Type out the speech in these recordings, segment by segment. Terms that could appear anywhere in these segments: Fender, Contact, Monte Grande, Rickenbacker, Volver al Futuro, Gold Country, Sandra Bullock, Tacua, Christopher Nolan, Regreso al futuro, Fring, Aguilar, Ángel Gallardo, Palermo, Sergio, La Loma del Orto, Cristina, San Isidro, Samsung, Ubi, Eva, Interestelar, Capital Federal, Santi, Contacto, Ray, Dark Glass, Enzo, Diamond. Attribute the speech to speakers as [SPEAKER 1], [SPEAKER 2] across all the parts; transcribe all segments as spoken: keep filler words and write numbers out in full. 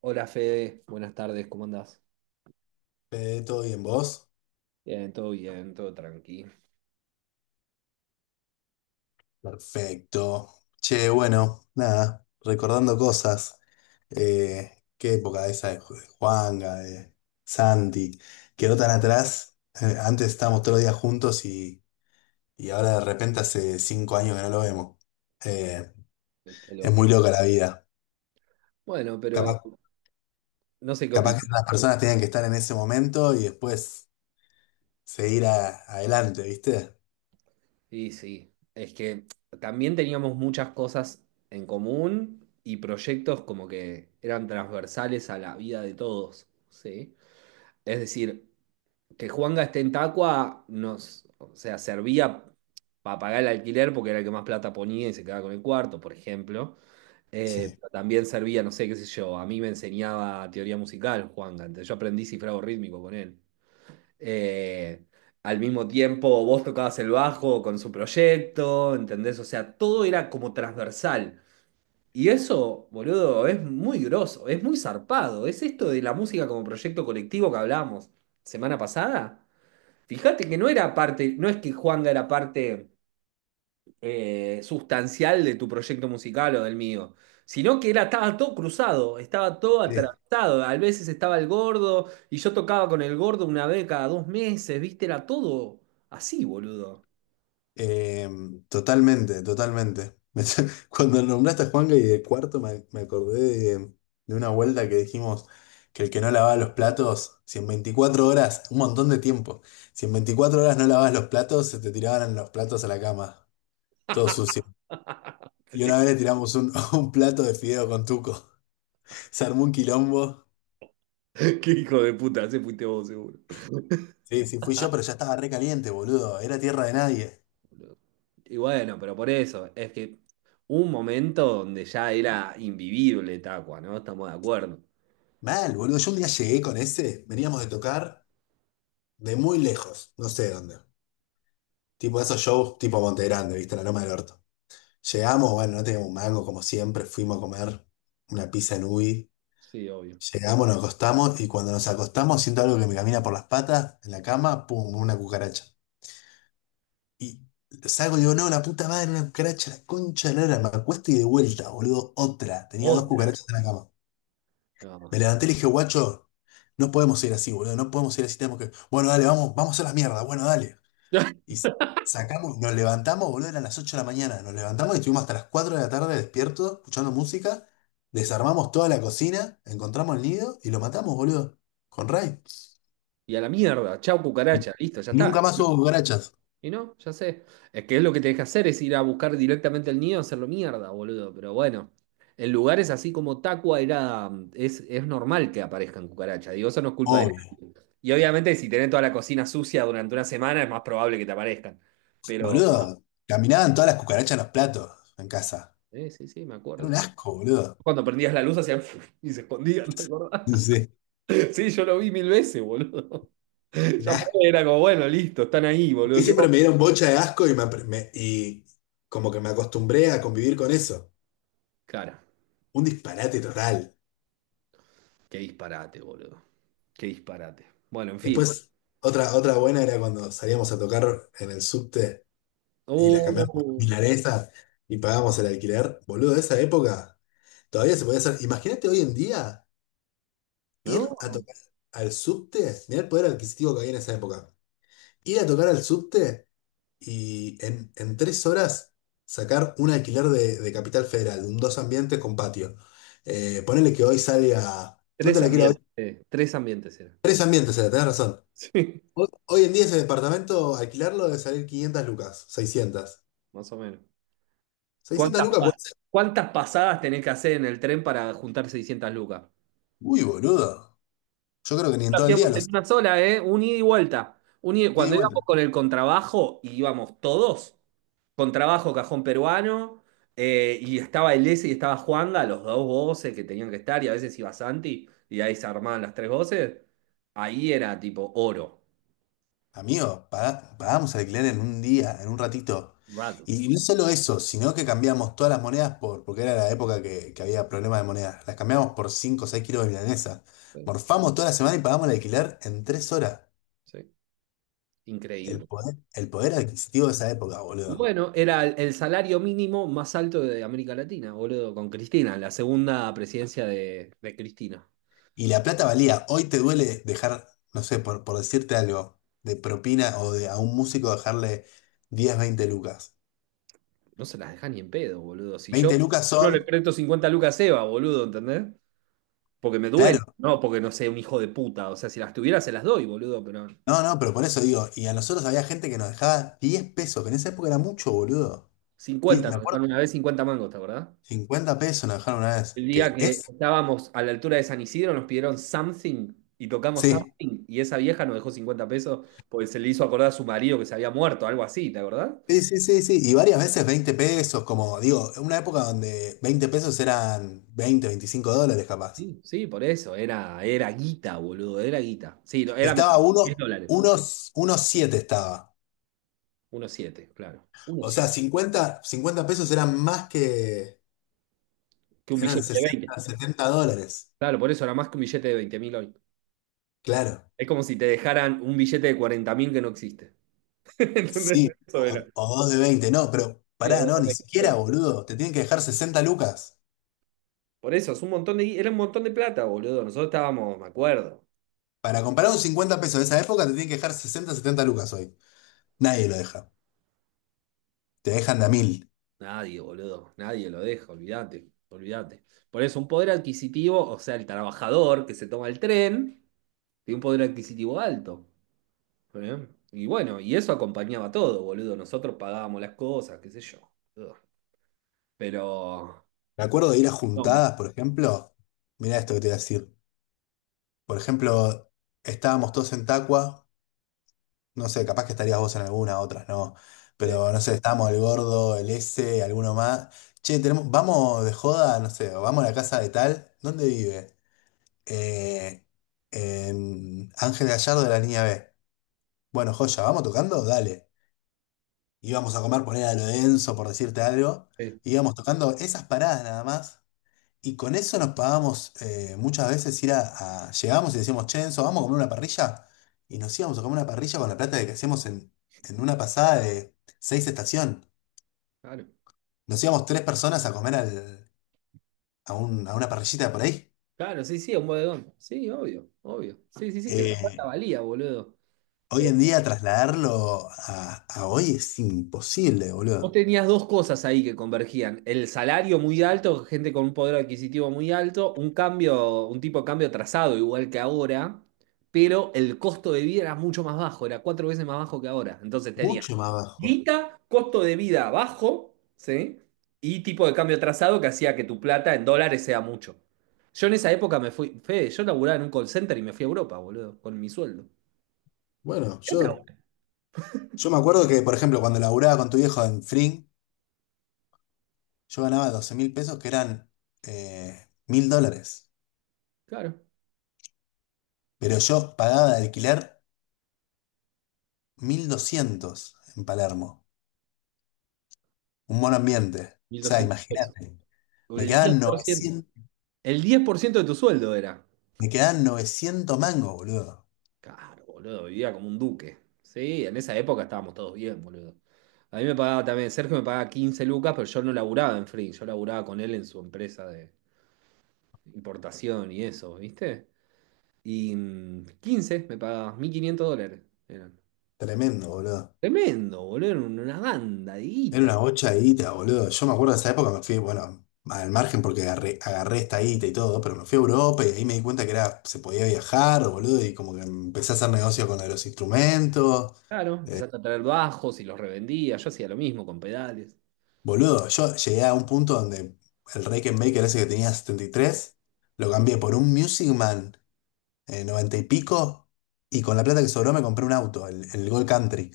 [SPEAKER 1] Hola Fede, buenas tardes, ¿cómo andás?
[SPEAKER 2] Eh, ¿todo bien vos?
[SPEAKER 1] Bien, todo bien, todo tranqui.
[SPEAKER 2] Perfecto. Che, bueno, nada, recordando cosas. Eh, qué época esa de Ju- de Juanga, de Santi. Quedó tan atrás. Eh, antes estábamos todos los días juntos y, y ahora de repente hace cinco años que no lo vemos. Eh,
[SPEAKER 1] Qué
[SPEAKER 2] es
[SPEAKER 1] loco.
[SPEAKER 2] muy loca la vida.
[SPEAKER 1] Bueno, pero
[SPEAKER 2] Capaz,
[SPEAKER 1] no sé qué
[SPEAKER 2] capaz que
[SPEAKER 1] opinas.
[SPEAKER 2] las personas tenían que estar en ese momento y después seguir a- adelante, ¿viste?
[SPEAKER 1] Sí, sí. Es que también teníamos muchas cosas en común y proyectos como que eran transversales a la vida de todos, ¿sí? Es decir, que Juanga esté en Tacua nos, o sea, servía para pagar el alquiler porque era el que más plata ponía y se quedaba con el cuarto, por ejemplo. Eh,
[SPEAKER 2] Sí.
[SPEAKER 1] pero también servía, no sé, qué sé yo, a mí me enseñaba teoría musical, Juan, antes yo aprendí cifrado rítmico con él. Eh, al mismo tiempo, vos tocabas el bajo con su proyecto, ¿entendés? O sea, todo era como transversal. Y eso, boludo, es muy groso, es muy zarpado. Es esto de la música como proyecto colectivo que hablábamos semana pasada. Fíjate que no era parte, no es que Juanga era parte eh, sustancial de tu proyecto musical o del mío, sino que era, estaba todo cruzado, estaba todo
[SPEAKER 2] Sí.
[SPEAKER 1] atravesado. A veces estaba el gordo y yo tocaba con el gordo una vez cada dos meses, ¿viste? Era todo así, boludo.
[SPEAKER 2] Eh, totalmente, totalmente. Me Cuando nombraste a Juanga y de cuarto me, me acordé de, de una vuelta que dijimos que el que no lavaba los platos, si en veinticuatro horas, un montón de tiempo, si en veinticuatro horas no lavabas los platos, se te tiraban los platos a la cama, todo sucio. Y
[SPEAKER 1] Sí.
[SPEAKER 2] una vez le tiramos un, un plato de fideo con tuco. Se armó un quilombo.
[SPEAKER 1] Qué hijo de puta, ese fuiste vos, seguro.
[SPEAKER 2] Sí, sí, fui yo, pero ya estaba re caliente, boludo. Era tierra de nadie.
[SPEAKER 1] Y bueno, pero por eso, es que un momento donde ya era invivible Tacua, ¿no? Estamos de acuerdo.
[SPEAKER 2] Mal, boludo. Yo un día llegué con ese, veníamos de tocar de muy lejos, no sé dónde. Tipo esos shows tipo Monte Grande, ¿viste? La Loma del Orto. Llegamos, bueno, no teníamos un mango como siempre, fuimos a comer una pizza en Ubi.
[SPEAKER 1] Sí, obvio.
[SPEAKER 2] Llegamos, nos acostamos y cuando nos acostamos siento algo que me camina por las patas en la cama, pum, una cucaracha. Y salgo y digo, no, la puta madre, una cucaracha, la concha de la lora. Me acuesto y de vuelta, boludo, otra. Tenía dos
[SPEAKER 1] Otra.
[SPEAKER 2] cucarachas en la cama.
[SPEAKER 1] No.
[SPEAKER 2] Me levanté y le dije, guacho, no podemos ir así, boludo, no podemos ir así, tenemos que... Bueno, dale, vamos, vamos a las mierdas, bueno, dale. Y sacamos, nos levantamos, boludo, eran las ocho de la mañana. Nos levantamos y estuvimos hasta las cuatro de la tarde despiertos, escuchando música. Desarmamos toda la cocina, encontramos el nido y lo matamos, boludo. Con Ray.
[SPEAKER 1] Y a la mierda, chau cucaracha, listo, ya
[SPEAKER 2] Y
[SPEAKER 1] está.
[SPEAKER 2] nunca más hubo cucarachas.
[SPEAKER 1] Y no, ya sé. Es que es lo que tenés que hacer, es ir a buscar directamente el nido, hacerlo mierda, boludo. Pero bueno, en lugares así como Tacua era, mm, es, es normal que aparezcan cucarachas. Digo, eso no es culpa de
[SPEAKER 2] Obvio.
[SPEAKER 1] nadie. Y obviamente si tenés toda la cocina sucia durante una semana es más probable que te aparezcan. Pero,
[SPEAKER 2] Boludo, caminaban todas las cucarachas en los platos en casa.
[SPEAKER 1] eh, sí, sí, me
[SPEAKER 2] Era
[SPEAKER 1] acuerdo.
[SPEAKER 2] un asco, boludo.
[SPEAKER 1] Cuando prendías la luz hacían y se escondían, ¿te acordás?
[SPEAKER 2] Sí.
[SPEAKER 1] Sí, yo lo vi mil veces, boludo.
[SPEAKER 2] Un
[SPEAKER 1] Ya
[SPEAKER 2] asco.
[SPEAKER 1] fue, era como, bueno, listo, están ahí,
[SPEAKER 2] Y
[SPEAKER 1] boludo. Qué...
[SPEAKER 2] siempre me dieron bocha de asco y, me, apre- me- y como que me acostumbré a convivir con eso.
[SPEAKER 1] Cara,
[SPEAKER 2] Un disparate total.
[SPEAKER 1] qué disparate, boludo. Qué disparate. Bueno, en fin.
[SPEAKER 2] Después, otra, otra buena era cuando salíamos a tocar en el subte y las cambiamos por
[SPEAKER 1] Oh,
[SPEAKER 2] milanesas y pagamos el alquiler. Boludo, de esa época todavía se podía hacer. Imagínate hoy en día ir a
[SPEAKER 1] no.
[SPEAKER 2] tocar al subte. Mirá el poder adquisitivo que había en esa época. Ir a tocar al subte y en, en tres horas sacar un alquiler de, de Capital Federal, un dos ambientes con patio. Eh, ponele que hoy salga. No te
[SPEAKER 1] Tres
[SPEAKER 2] la quiero hoy.
[SPEAKER 1] ambientes, eh, tres ambientes era.
[SPEAKER 2] Tres ambientes, era, tenés razón.
[SPEAKER 1] Sí,
[SPEAKER 2] Hoy hoy en día ese departamento, alquilarlo debe salir quinientas lucas, seiscientas.
[SPEAKER 1] más o menos.
[SPEAKER 2] seiscientas
[SPEAKER 1] ¿Cuántas,
[SPEAKER 2] lucas
[SPEAKER 1] pa-
[SPEAKER 2] puede ser.
[SPEAKER 1] cuántas pasadas tenés que hacer en el tren para juntar seiscientas lucas?
[SPEAKER 2] Uy, boludo. Yo creo que ni en
[SPEAKER 1] Lo
[SPEAKER 2] todo el día
[SPEAKER 1] Hacíamos en
[SPEAKER 2] los.
[SPEAKER 1] una sola, ¿eh? Un ida y vuelta. Un ida-
[SPEAKER 2] Y de
[SPEAKER 1] Cuando íbamos
[SPEAKER 2] vuelta.
[SPEAKER 1] con el contrabajo, íbamos todos. Contrabajo, cajón peruano, eh, y estaba el ese y estaba Juanga, los dos voces que tenían que estar, y a veces iba Santi, y ahí se armaban las tres voces. Ahí era tipo oro.
[SPEAKER 2] Amigo, pagá- pagamos alquiler en un día, en un ratito.
[SPEAKER 1] Raro.
[SPEAKER 2] Y no solo eso, sino que cambiamos todas las monedas por, porque era la época que, que había problemas de monedas. Las cambiamos por cinco o seis kilos de milanesa.
[SPEAKER 1] Sí,
[SPEAKER 2] Morfamos toda la semana y pagamos el alquiler en tres horas.
[SPEAKER 1] sí.
[SPEAKER 2] El
[SPEAKER 1] Increíble.
[SPEAKER 2] poder, el poder adquisitivo de esa época, boludo.
[SPEAKER 1] Bueno, era el el salario mínimo más alto de América Latina, boludo, con Cristina, la segunda presidencia de, de Cristina.
[SPEAKER 2] Y la plata valía. Hoy te duele dejar, no sé, por, por decirte algo, de propina o de a un músico dejarle diez veinte lucas.
[SPEAKER 1] No se las deja ni en pedo, boludo. Si yo
[SPEAKER 2] Veinte lucas
[SPEAKER 1] no le
[SPEAKER 2] son,
[SPEAKER 1] presto cincuenta lucas a Eva, boludo, ¿entendés? Porque me duele,
[SPEAKER 2] claro,
[SPEAKER 1] no porque no sea un hijo de puta. O sea, si las tuviera se las doy, boludo, pero
[SPEAKER 2] no, no, pero por eso digo, y a nosotros había gente que nos dejaba diez pesos, que en esa época era mucho, boludo. diez
[SPEAKER 1] cincuenta,
[SPEAKER 2] me
[SPEAKER 1] nos
[SPEAKER 2] acuerdo,
[SPEAKER 1] dejaron una vez cincuenta mangos, ¿te acordás?
[SPEAKER 2] cincuenta pesos nos dejaron una
[SPEAKER 1] El
[SPEAKER 2] vez,
[SPEAKER 1] día
[SPEAKER 2] que
[SPEAKER 1] que
[SPEAKER 2] es,
[SPEAKER 1] estábamos a la altura de San Isidro nos pidieron something y tocamos
[SPEAKER 2] sí,
[SPEAKER 1] something y esa vieja nos dejó cincuenta pesos porque se le hizo acordar a su marido que se había muerto, algo así, ¿te acordás?
[SPEAKER 2] sí, sí, sí, sí, y varias veces veinte pesos, como digo, en una época donde veinte pesos eran veinte veinticinco dólares capaz.
[SPEAKER 1] Sí, sí, por eso, era, era guita, boludo, era guita. Sí, no, era menos,
[SPEAKER 2] Estaba
[SPEAKER 1] 10
[SPEAKER 2] uno,
[SPEAKER 1] dólares, pone. uno
[SPEAKER 2] unos, unos siete estaba.
[SPEAKER 1] coma siete claro. uno coma
[SPEAKER 2] O
[SPEAKER 1] siete
[SPEAKER 2] sea, cincuenta cincuenta pesos eran más que,
[SPEAKER 1] Que un
[SPEAKER 2] eran
[SPEAKER 1] billete de veinte.
[SPEAKER 2] sesenta setenta dólares.
[SPEAKER 1] Claro, por eso era más que un billete de veinte mil hoy.
[SPEAKER 2] Claro,
[SPEAKER 1] Es como si te dejaran un billete de cuarenta mil que no existe. ¿Entendés?
[SPEAKER 2] sí,
[SPEAKER 1] Eso era.
[SPEAKER 2] o, o dos de veinte no, pero
[SPEAKER 1] Sí, o
[SPEAKER 2] pará,
[SPEAKER 1] dos
[SPEAKER 2] no,
[SPEAKER 1] de
[SPEAKER 2] ni
[SPEAKER 1] veinte,
[SPEAKER 2] siquiera,
[SPEAKER 1] claro.
[SPEAKER 2] boludo. Te tienen que dejar sesenta lucas.
[SPEAKER 1] Por eso, es un montón de, gui- era un montón de plata, boludo. Nosotros estábamos, me acuerdo.
[SPEAKER 2] Para comprar un cincuenta pesos de esa época, te tienen que dejar sesenta setenta lucas hoy. Nadie lo deja. Te dejan de a mil.
[SPEAKER 1] Nadie, boludo, nadie lo deja, olvídate, olvídate. Por eso, un poder adquisitivo, o sea, el trabajador que se toma el tren, tiene un poder adquisitivo alto. ¿Eh? Y bueno, y eso acompañaba todo, boludo. Nosotros pagábamos las cosas, qué sé yo. Ugh. Pero...
[SPEAKER 2] Me acuerdo de ir a
[SPEAKER 1] No,
[SPEAKER 2] juntadas, por ejemplo. Mirá esto que te voy a decir. Por ejemplo, estábamos todos en Tacua. No sé, capaz que estarías vos en alguna, otras no.
[SPEAKER 1] sí,
[SPEAKER 2] Pero no sé, estamos el gordo, el S, alguno más. Che, tenemos, vamos de joda, no sé, o vamos a la casa de tal. ¿Dónde vive? Eh, en Ángel Gallardo de la línea B. Bueno, joya, ¿vamos tocando? Dale. Íbamos a comer, poner a lo denso, por decirte algo.
[SPEAKER 1] sí,
[SPEAKER 2] Íbamos tocando esas paradas nada más. Y con eso nos pagamos eh, muchas veces ir a, a- Llegamos y decíamos, che, Enzo, vamos a comer una parrilla. Y nos íbamos a comer una parrilla con la plata de que hacíamos en, en, una pasada de seis estación.
[SPEAKER 1] claro.
[SPEAKER 2] Nos íbamos tres personas a comer al- a, un- a una parrillita por ahí.
[SPEAKER 1] Claro, sí, sí, un bodegón. Sí, obvio, obvio. Sí, sí, sí, que la plata
[SPEAKER 2] Eh,
[SPEAKER 1] valía, boludo.
[SPEAKER 2] hoy en día trasladarlo a, a hoy es imposible,
[SPEAKER 1] Vos
[SPEAKER 2] boludo.
[SPEAKER 1] tenías dos cosas ahí que convergían. El salario muy alto, gente con un poder adquisitivo muy alto, un cambio, un tipo de cambio trazado igual que ahora, pero el costo de vida era mucho más bajo, era cuatro veces más bajo que ahora. Entonces tenía
[SPEAKER 2] Mucho más bajo.
[SPEAKER 1] guita, costo de vida bajo, ¿sí? Y tipo de cambio trazado que hacía que tu plata en dólares sea mucho. Yo en esa época me fui, Fede, yo laburaba en un call center y me fui a Europa, boludo, con mi sueldo.
[SPEAKER 2] Bueno,
[SPEAKER 1] ¿Qué te hago?
[SPEAKER 2] yo, yo me acuerdo que, por ejemplo, cuando laburaba con tu viejo en Fring, yo ganaba doce mil pesos que eran eh, mil dólares.
[SPEAKER 1] Claro,
[SPEAKER 2] Pero yo pagaba de alquiler mil doscientos en Palermo, un buen ambiente. O
[SPEAKER 1] mil
[SPEAKER 2] sea,
[SPEAKER 1] doscientos pesos.
[SPEAKER 2] imagínate, me
[SPEAKER 1] El diez
[SPEAKER 2] quedaban
[SPEAKER 1] por ciento.
[SPEAKER 2] novecientos
[SPEAKER 1] El diez por ciento de tu sueldo era.
[SPEAKER 2] me quedaban novecientos mangos, boludo.
[SPEAKER 1] Claro, boludo, vivía como un duque. Sí, en esa época estábamos todos bien, boludo. A mí me pagaba también, Sergio me pagaba quince lucas, pero yo no laburaba en Free, yo laburaba con él en su empresa de importación y eso, ¿viste? Y mm, quince me pagaba, mil quinientos dólares eran.
[SPEAKER 2] Tremendo, boludo.
[SPEAKER 1] Tremendo, boludo, era una banda de
[SPEAKER 2] Era
[SPEAKER 1] guita.
[SPEAKER 2] una bocha de guita, boludo. Yo me acuerdo de esa época, me fui, bueno, al margen porque agarré, agarré esta guita y todo, pero me fui a Europa y ahí me di cuenta que era, se podía viajar, boludo, y como que empecé a hacer negocio con los instrumentos.
[SPEAKER 1] Claro, empezaste a traer bajos y los revendía, yo hacía lo mismo con pedales.
[SPEAKER 2] Boludo, yo llegué a un punto donde el Maker ese que tenía setenta y tres lo cambié por un Music Man eh, noventa y pico, y con la plata que sobró me compré un auto, el, el Gold Country,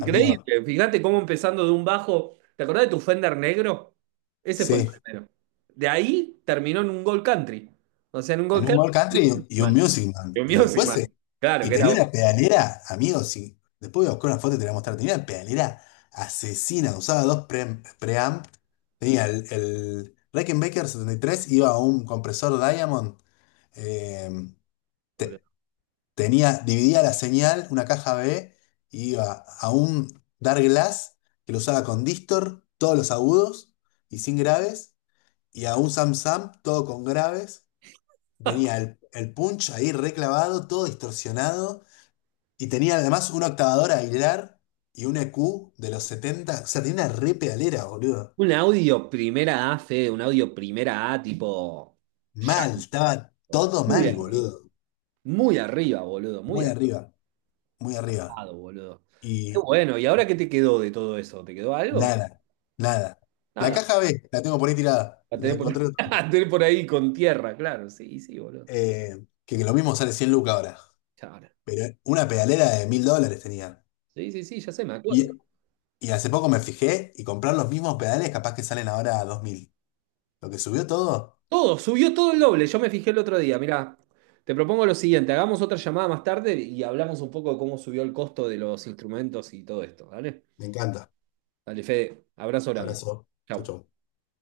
[SPEAKER 2] amigo,
[SPEAKER 1] Fíjate cómo empezando de un bajo. ¿Te acordás de tu Fender negro? Ese fue el
[SPEAKER 2] sí,
[SPEAKER 1] primero. De ahí terminó en un Gold Country. O sea, en un
[SPEAKER 2] en
[SPEAKER 1] Gold
[SPEAKER 2] un
[SPEAKER 1] Country.
[SPEAKER 2] Gold
[SPEAKER 1] Un Music
[SPEAKER 2] Country y un
[SPEAKER 1] Man.
[SPEAKER 2] Music Man,
[SPEAKER 1] Un
[SPEAKER 2] y
[SPEAKER 1] Music
[SPEAKER 2] después,
[SPEAKER 1] Man.
[SPEAKER 2] eh,
[SPEAKER 1] Claro,
[SPEAKER 2] y
[SPEAKER 1] que era.
[SPEAKER 2] tenía una pedalera, amigo, sí, después voy a buscar una foto y te la voy a mostrar, tenía una pedalera asesina, usaba dos pre- preamp, tenía el, el Rickenbacker setenta y tres iba a un compresor Diamond, eh,
[SPEAKER 1] Boludo.
[SPEAKER 2] tenía, dividía la señal, una caja B, y iba a un Dark Glass que lo usaba con Distor, todos los agudos y sin graves, y a un Samsung, todo con graves. Tenía el, el punch ahí reclavado, todo distorsionado, y tenía además una octavadora Aguilar y un E Q de los setenta. O sea, tenía una re pedalera, boludo.
[SPEAKER 1] Un audio primera A, Fede, un audio primera A tipo
[SPEAKER 2] Mal,
[SPEAKER 1] llanto.
[SPEAKER 2] estaba todo
[SPEAKER 1] Muy
[SPEAKER 2] mal,
[SPEAKER 1] arriba.
[SPEAKER 2] boludo.
[SPEAKER 1] Muy arriba, boludo. Muy
[SPEAKER 2] Muy arriba, muy arriba.
[SPEAKER 1] arribado, boludo. Qué
[SPEAKER 2] Y
[SPEAKER 1] bueno. ¿Y ahora qué te quedó de todo eso? ¿Te quedó algo?
[SPEAKER 2] Nada, nada. La
[SPEAKER 1] Nada.
[SPEAKER 2] caja B, la tengo por ahí tirada.
[SPEAKER 1] La
[SPEAKER 2] La
[SPEAKER 1] tenés por,
[SPEAKER 2] encontré el otro día.
[SPEAKER 1] la tenés por ahí con tierra, claro. Sí, sí, boludo.
[SPEAKER 2] Eh, que, que lo mismo sale cien lucas ahora.
[SPEAKER 1] Chao.
[SPEAKER 2] Pero una pedalera de mil dólares tenía.
[SPEAKER 1] Sí, sí, sí, ya sé, me acuerdo.
[SPEAKER 2] Y, y hace poco me fijé y comprar los mismos pedales capaz que salen ahora a dos mil. Lo que subió todo,
[SPEAKER 1] Todo, subió todo el doble. Yo me fijé el otro día. Mirá, te propongo lo siguiente: hagamos otra llamada más tarde y hablamos un poco de cómo subió el costo de los instrumentos y todo esto. ¿Dale?
[SPEAKER 2] me encanta.
[SPEAKER 1] Dale, Fede, abrazo grande.
[SPEAKER 2] Abrazo. Chau,
[SPEAKER 1] Chau.
[SPEAKER 2] chau.